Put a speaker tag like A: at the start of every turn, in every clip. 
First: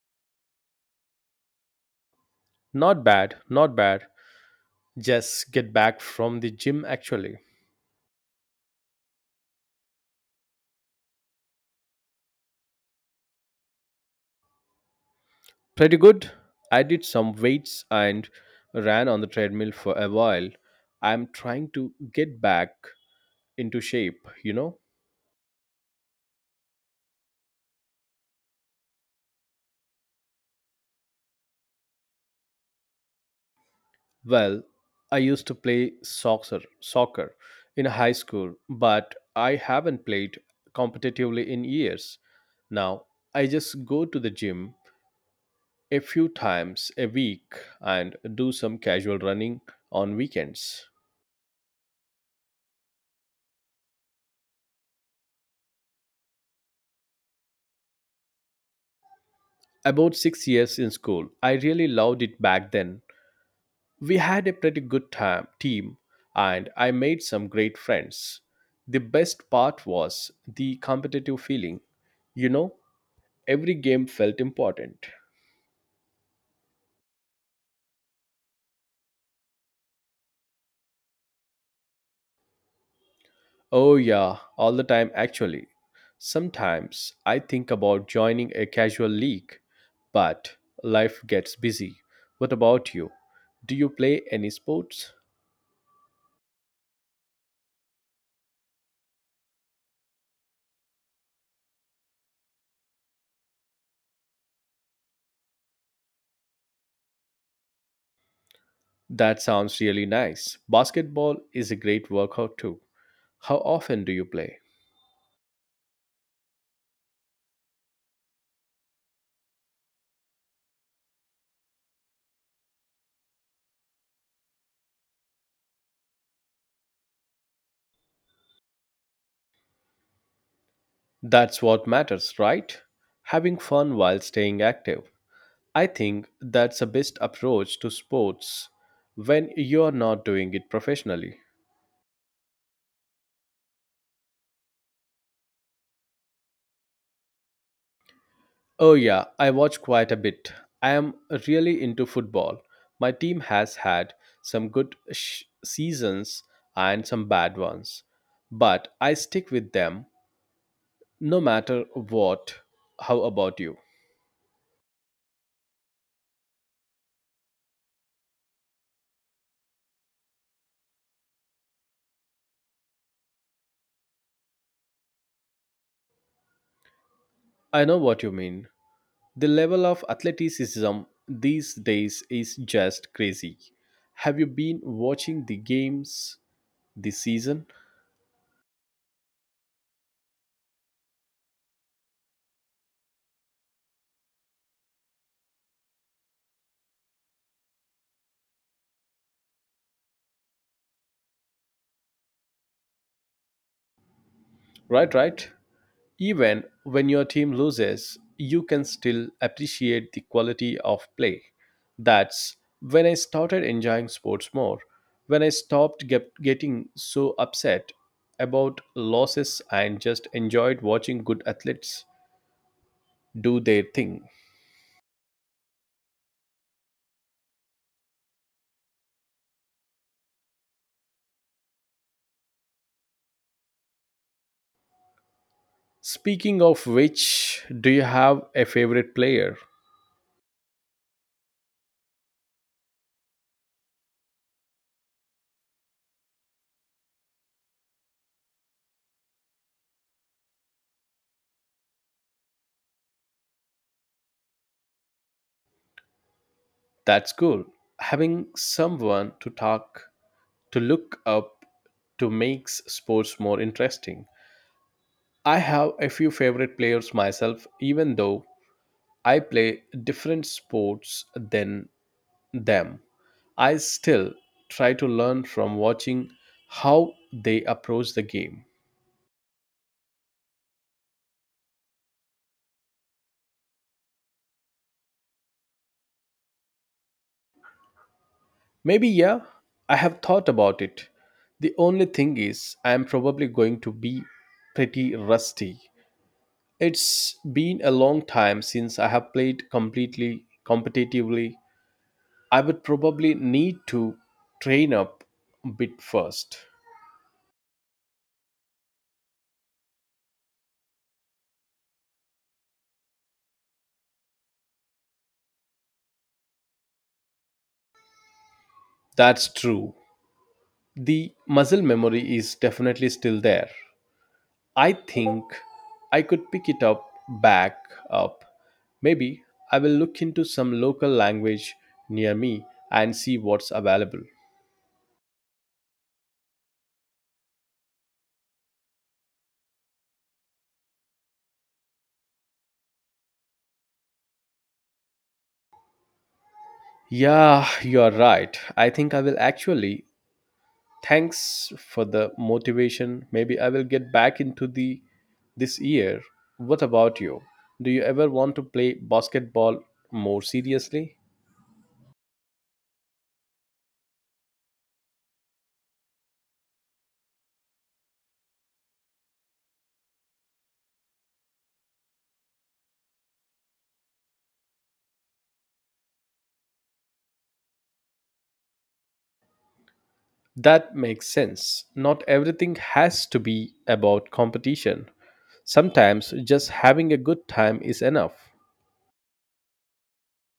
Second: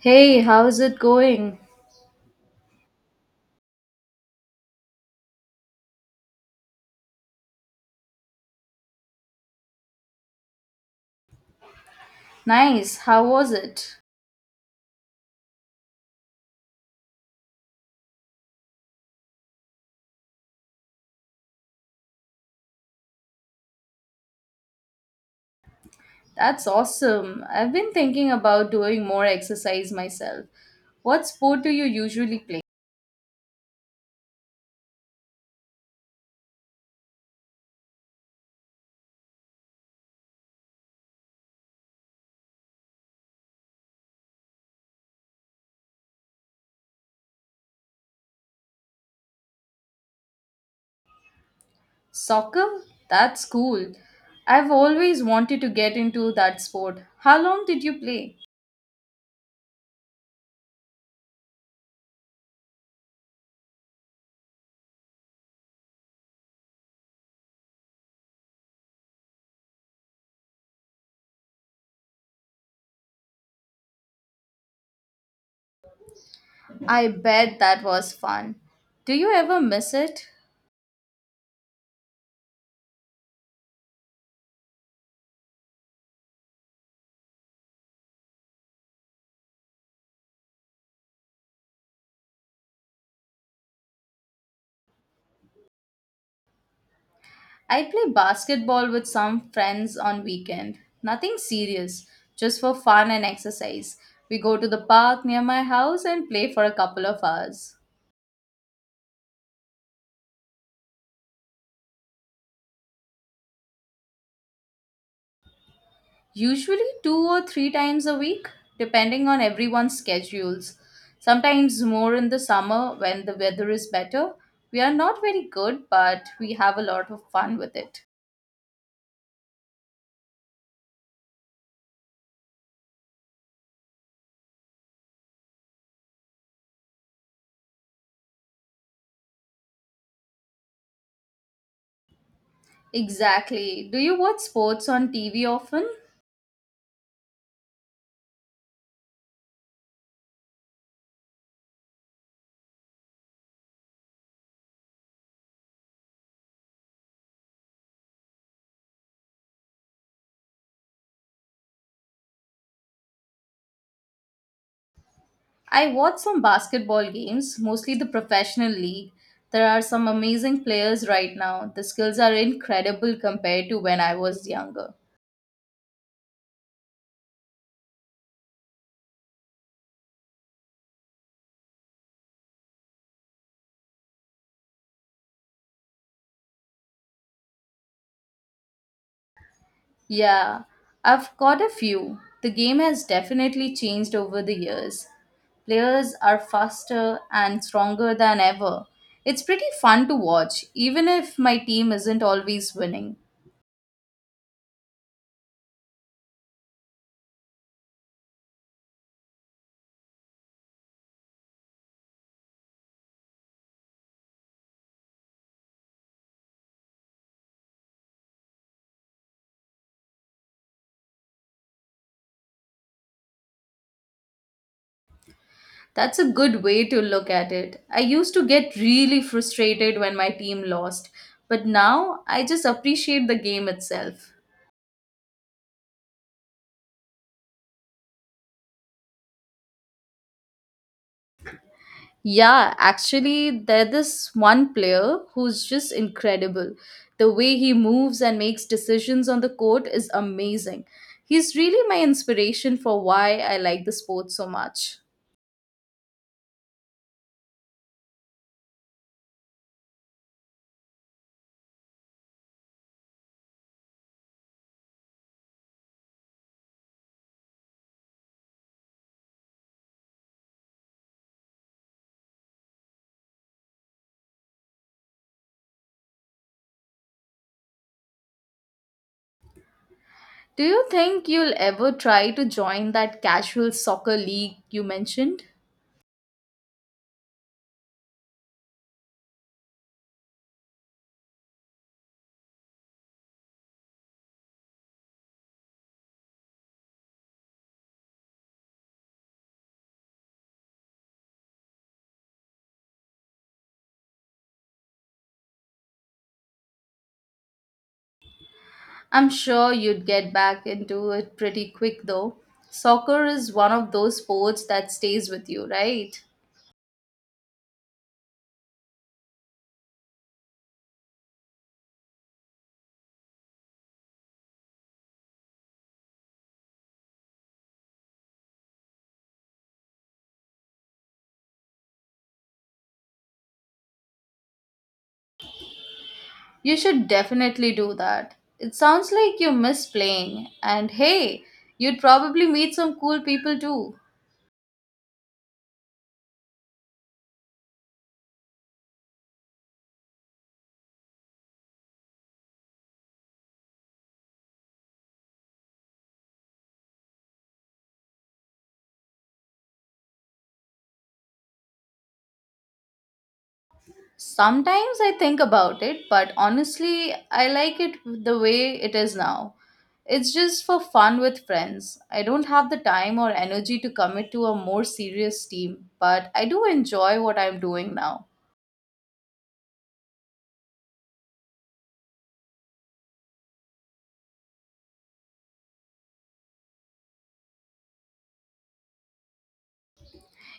A: Hey, how's it going?
B: Not bad, not bad. Just get back from the gym actually.
A: Nice. How was it?
B: Pretty good. I did some weights and ran on the treadmill for a while. I'm trying to get back into shape, you know?
A: That's awesome. I've been thinking about doing more exercise myself. What sport do you usually play?
B: Well, I used to play soccer in high school, but I haven't played competitively in years. Now, I just go to the gym a few times a week and do some casual running on weekends.
A: Soccer? That's cool. I've always wanted to get into that sport. How long did you play?
B: About 6 years in school. I really loved it back then. We had a pretty good team, and I made some great friends. The best part was the competitive feeling. You know, every game felt important.
A: I bet that was fun. Do you ever miss it?
B: Oh, yeah, all the time actually. Sometimes I think about joining a casual league, but life gets busy. What about you? Do you play any sports?
A: I play basketball with some friends on weekend. Nothing serious, just for fun and exercise. We go to the park near my house and play for a couple of hours.
B: That sounds really nice. Basketball is a great workout too. How often do you play?
A: Usually two or three times a week, depending on everyone's schedules. Sometimes more in the summer when the weather is better. We are not very good, but we have a lot of fun with it.
B: That's what matters, right? Having fun while staying active. I think that's the best approach to sports when you're not doing it professionally.
A: Exactly. Do you watch sports on TV often?
B: Oh, yeah, I watch quite a bit. I am really into football. My team has had some seasons and some bad ones, but I stick with them no matter what. How about you?
A: I watch some basketball games, mostly the professional league. There are some amazing players right now. The skills are incredible compared to when I was younger.
B: I know what you mean. The level of athleticism these days is just crazy. Have you been watching the games this season?
A: Yeah, I've caught a few. The game has definitely changed over the years. Players are faster and stronger than ever. It's pretty fun to watch, even if my team isn't always winning.
B: Right, right. Even when your team loses, you can still appreciate the quality of play. That's when I started enjoying sports more, when I stopped getting so upset about losses and just enjoyed watching good athletes do their thing.
A: That's a good way to look at it. I used to get really frustrated when my team lost, but now I just appreciate the game itself.
B: Speaking of which, do you have a favorite player?
A: Yeah, actually, there's this one player who's just incredible. The way he moves and makes decisions on the court is amazing. He's really my inspiration for why I like the sport so much.
B: That's cool. Having someone to talk to look up to makes sports more interesting. I have a few favorite players myself, even though I play different sports than them. I still try to learn from watching how they approach the game.
A: Do you think you'll ever try to join that casual soccer league you mentioned?
B: Maybe, yeah, I have thought about it. The only thing is, I am probably going to be pretty rusty. It's been a long time since I have played completely competitively. I would probably need to train up a bit first.
A: I'm sure you'd get back into it pretty quick though. Soccer is one of those sports that stays with you, right?
B: That's true. The muscle memory is definitely still there. I think I could pick it up back up. Maybe I will look into some local language near me and see what's available.
A: You should definitely do that. It sounds like you miss playing, and hey, you'd probably meet some cool people too.
B: Yeah, you're right. I think I will actually, thanks for the motivation. Maybe I will get back into the this year. What about you? Do you ever want to play basketball more seriously?
A: Sometimes I think about it, but honestly, I like it the way it is now. It's just for fun with friends. I don't have the time or energy to commit to a more serious team, but I do enjoy what I'm doing now.
B: That makes sense. Not everything has to be about competition. Sometimes just having a good time is enough.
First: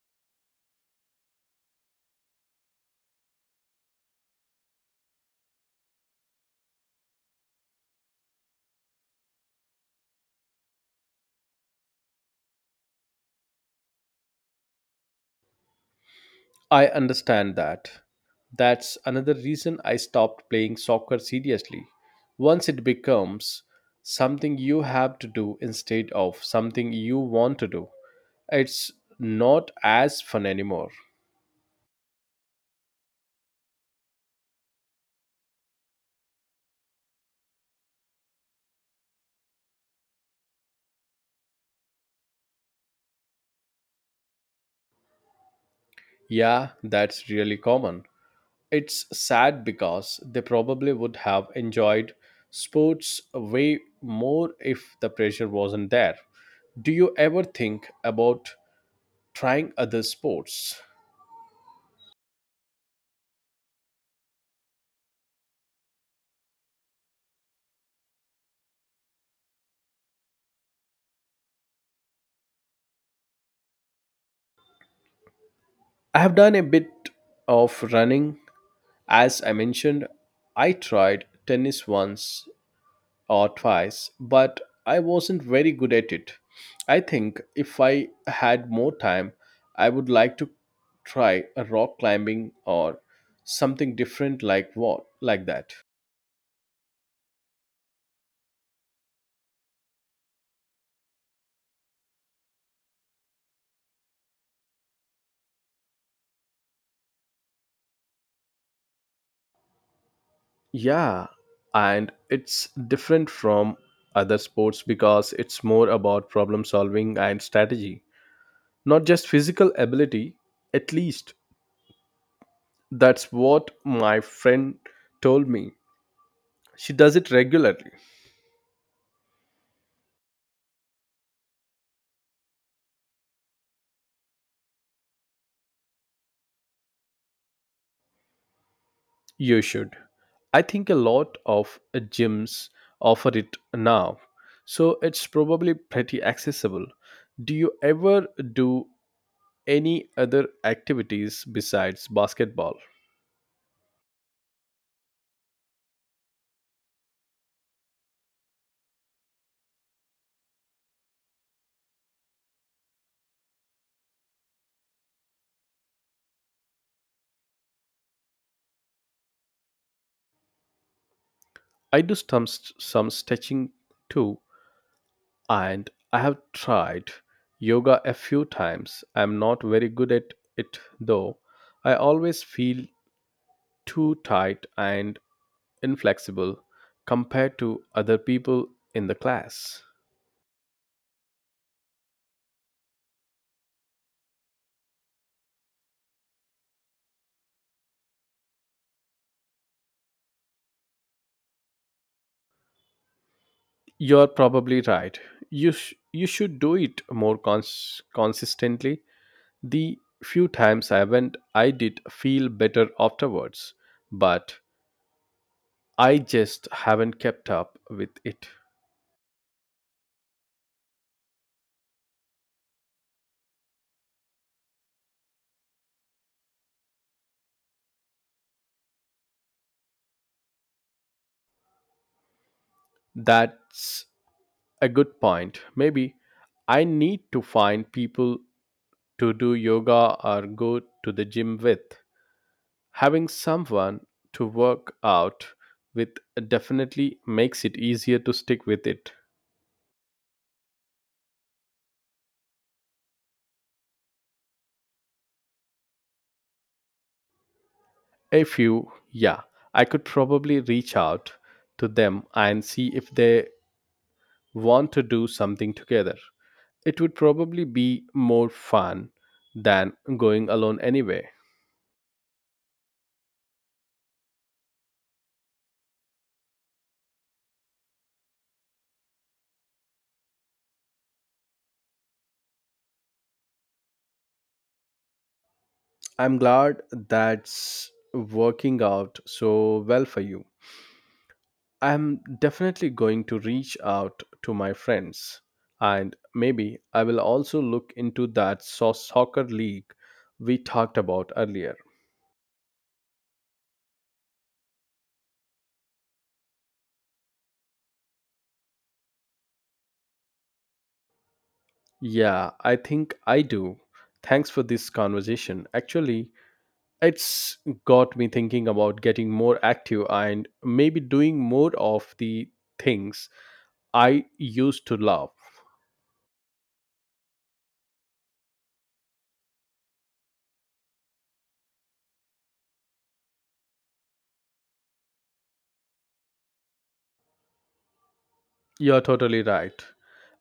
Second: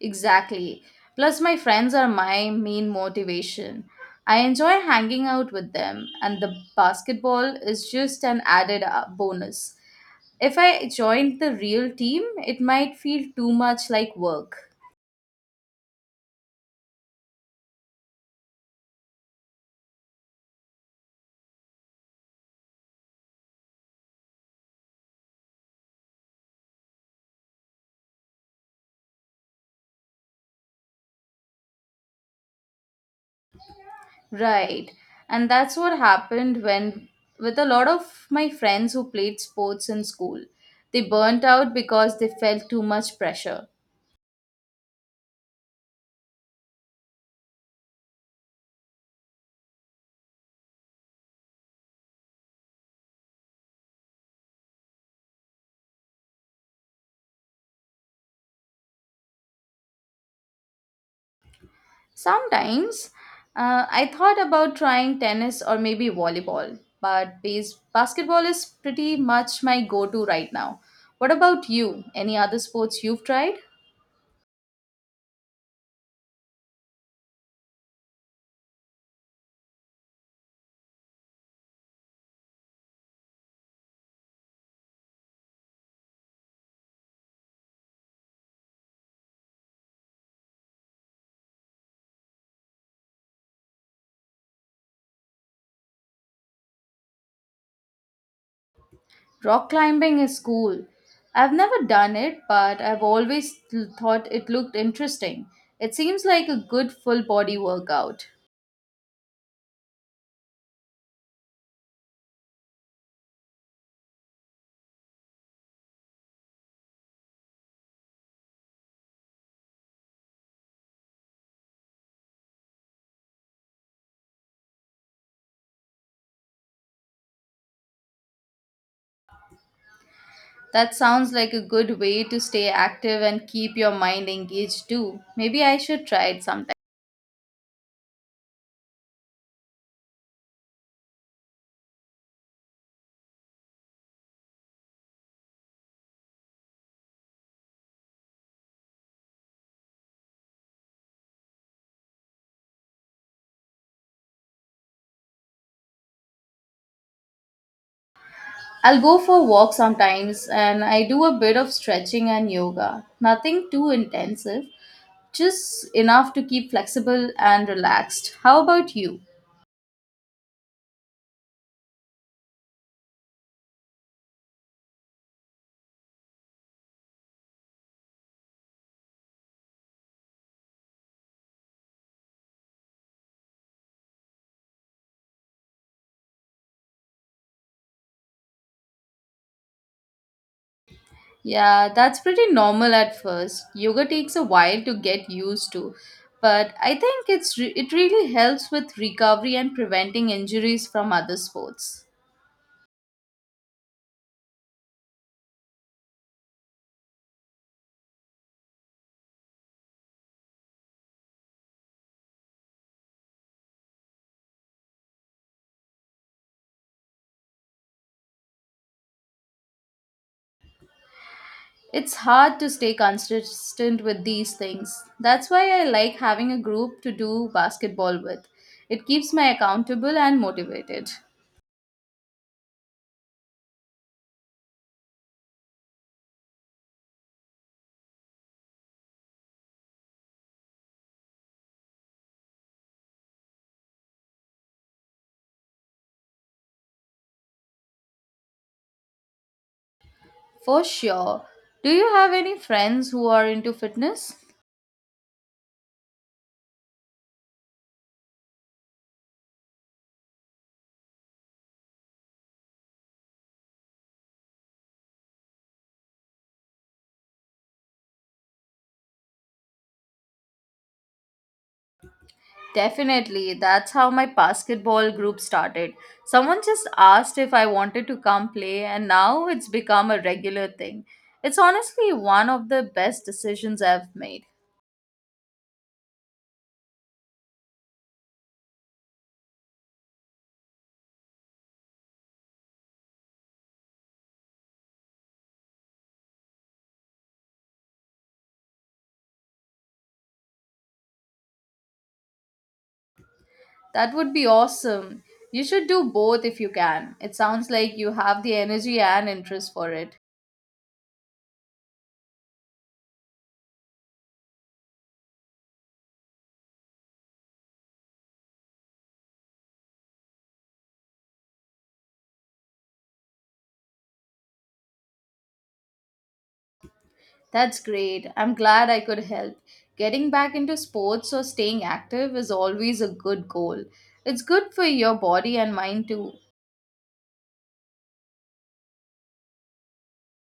A: Exactly. Plus, my friends are my main motivation. I enjoy hanging out with them, and the basketball is just an added bonus. If I joined the real team, it might feel too much like work.
B: I understand that. That's another reason I stopped playing soccer seriously. Once it becomes something you have to do instead of something you want to do, it's not as fun anymore.
A: Right. And that's what happened with a lot of my friends who played sports in school, they burnt out because they felt too much pressure.
B: Yeah, that's really common. It's sad because they probably would have enjoyed sports way more if the pressure wasn't there. Do you ever think about trying other sports?
A: Sometimes I thought about trying tennis or maybe volleyball, but basketball is pretty much my go to right now. What about you? Any other sports you've tried?
B: I have done a bit of running. As I mentioned, I tried tennis once or twice, but I wasn't very good at it. I think if I had more time, I would like to try a rock climbing or something different like that.
A: Rock climbing is cool. I've never done it, but I've always thought it looked interesting. It seems like a good full body workout.
B: Yeah, and it's different from other sports because it's more about problem solving and strategy, not just physical ability. At least that's what my friend told me. She does it regularly.
A: That sounds like a good way to stay active and keep your mind engaged too. Maybe I should try it sometime.
B: You should. I think a lot of gyms offer it now, so it's probably pretty accessible. Do you ever do any other activities besides basketball?
A: I'll go for a walk sometimes and I do a bit of stretching and yoga. Nothing too intensive, just enough to keep flexible and relaxed. How about you?
B: I do some stretching too, and I have tried yoga a few times. I'm not very good at it though. I always feel too tight and inflexible compared to other people in the class.
A: Yeah, that's pretty normal at first. Yoga takes a while to get used to, but I think it really helps with recovery and preventing injuries from other sports.
B: You're probably right. You should do it more consistently. The few times I went, I did feel better afterwards, but I just haven't kept up with it.
A: It's hard to stay consistent with these things. That's why I like having a group to do basketball with. It keeps me accountable and motivated.
B: That's a good point. Maybe I need to find people to do yoga or go to the gym with. Having someone to work out with definitely makes it easier to stick with it.
A: For sure. Do you have any friends who are into fitness?
B: If you, Yeah, I could probably reach out to them and see if they want to do something together. It would probably be more fun than going alone anyway.
A: Definitely. That's how my basketball group started. Someone just asked if I wanted to come play, and now it's become a regular thing. It's honestly one of the best decisions I've made.
B: I'm glad that's working out so well for you. I'm definitely going to reach out to my friends, and maybe I will also look into that soccer league we talked about earlier.
A: That would be awesome. You should do both if you can. It sounds like you have the energy and interest for it.
B: Yeah, I think I do. Thanks for this conversation. Actually, it's got me thinking about getting more active and maybe doing more of the things I used to love.
A: That's great. I'm glad I could help. Getting back into sports or staying active is always a good goal. It's good for your body and mind too.
B: You're totally right.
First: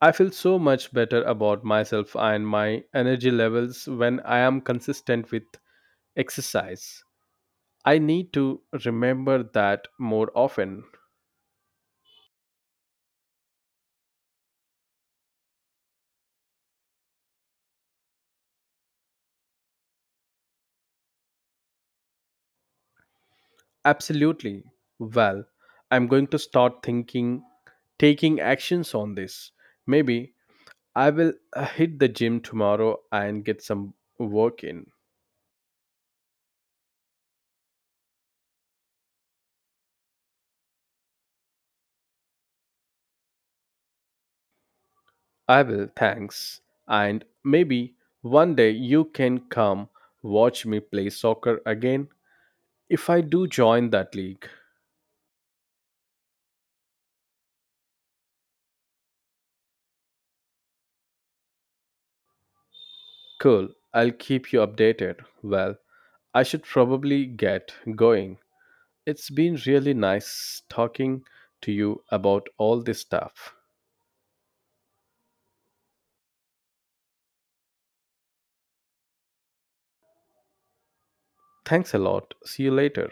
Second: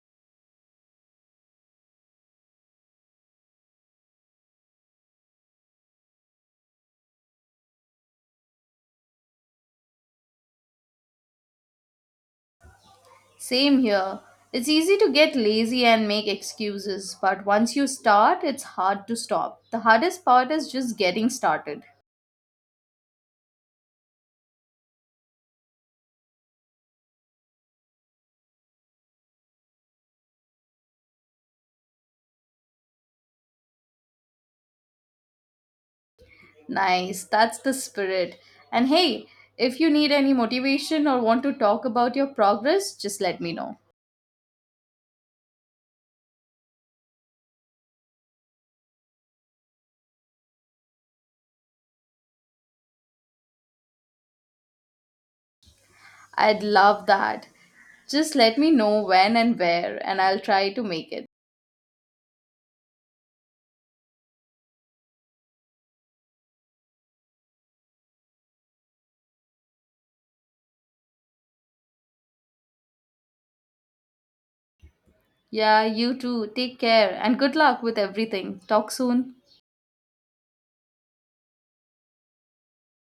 B: I feel so much better about myself and my energy levels when I am consistent with exercise. I need to remember that more often.
A: Same here. It's easy to get lazy and make excuses, but once you start, it's hard to stop. The hardest part is just getting started.
B: Absolutely. Well, I'm going to start thinking, taking actions on this. Maybe I will hit the gym tomorrow and get some work in.
A: Nice. That's the spirit. And hey, if you need any motivation or want to talk about your progress, just let me know.
B: I will, thanks. And maybe one day you can come watch me play soccer again if I do join that league.
A: I'd love that. Just let me know when and where, and I'll try to make it.
B: Cool, I'll keep you updated. Well, I should probably get going. It's been really nice talking to you about all this stuff.
A: Yeah, you too. Take care and good luck with everything. Talk soon.
B: Thanks a lot. See you later.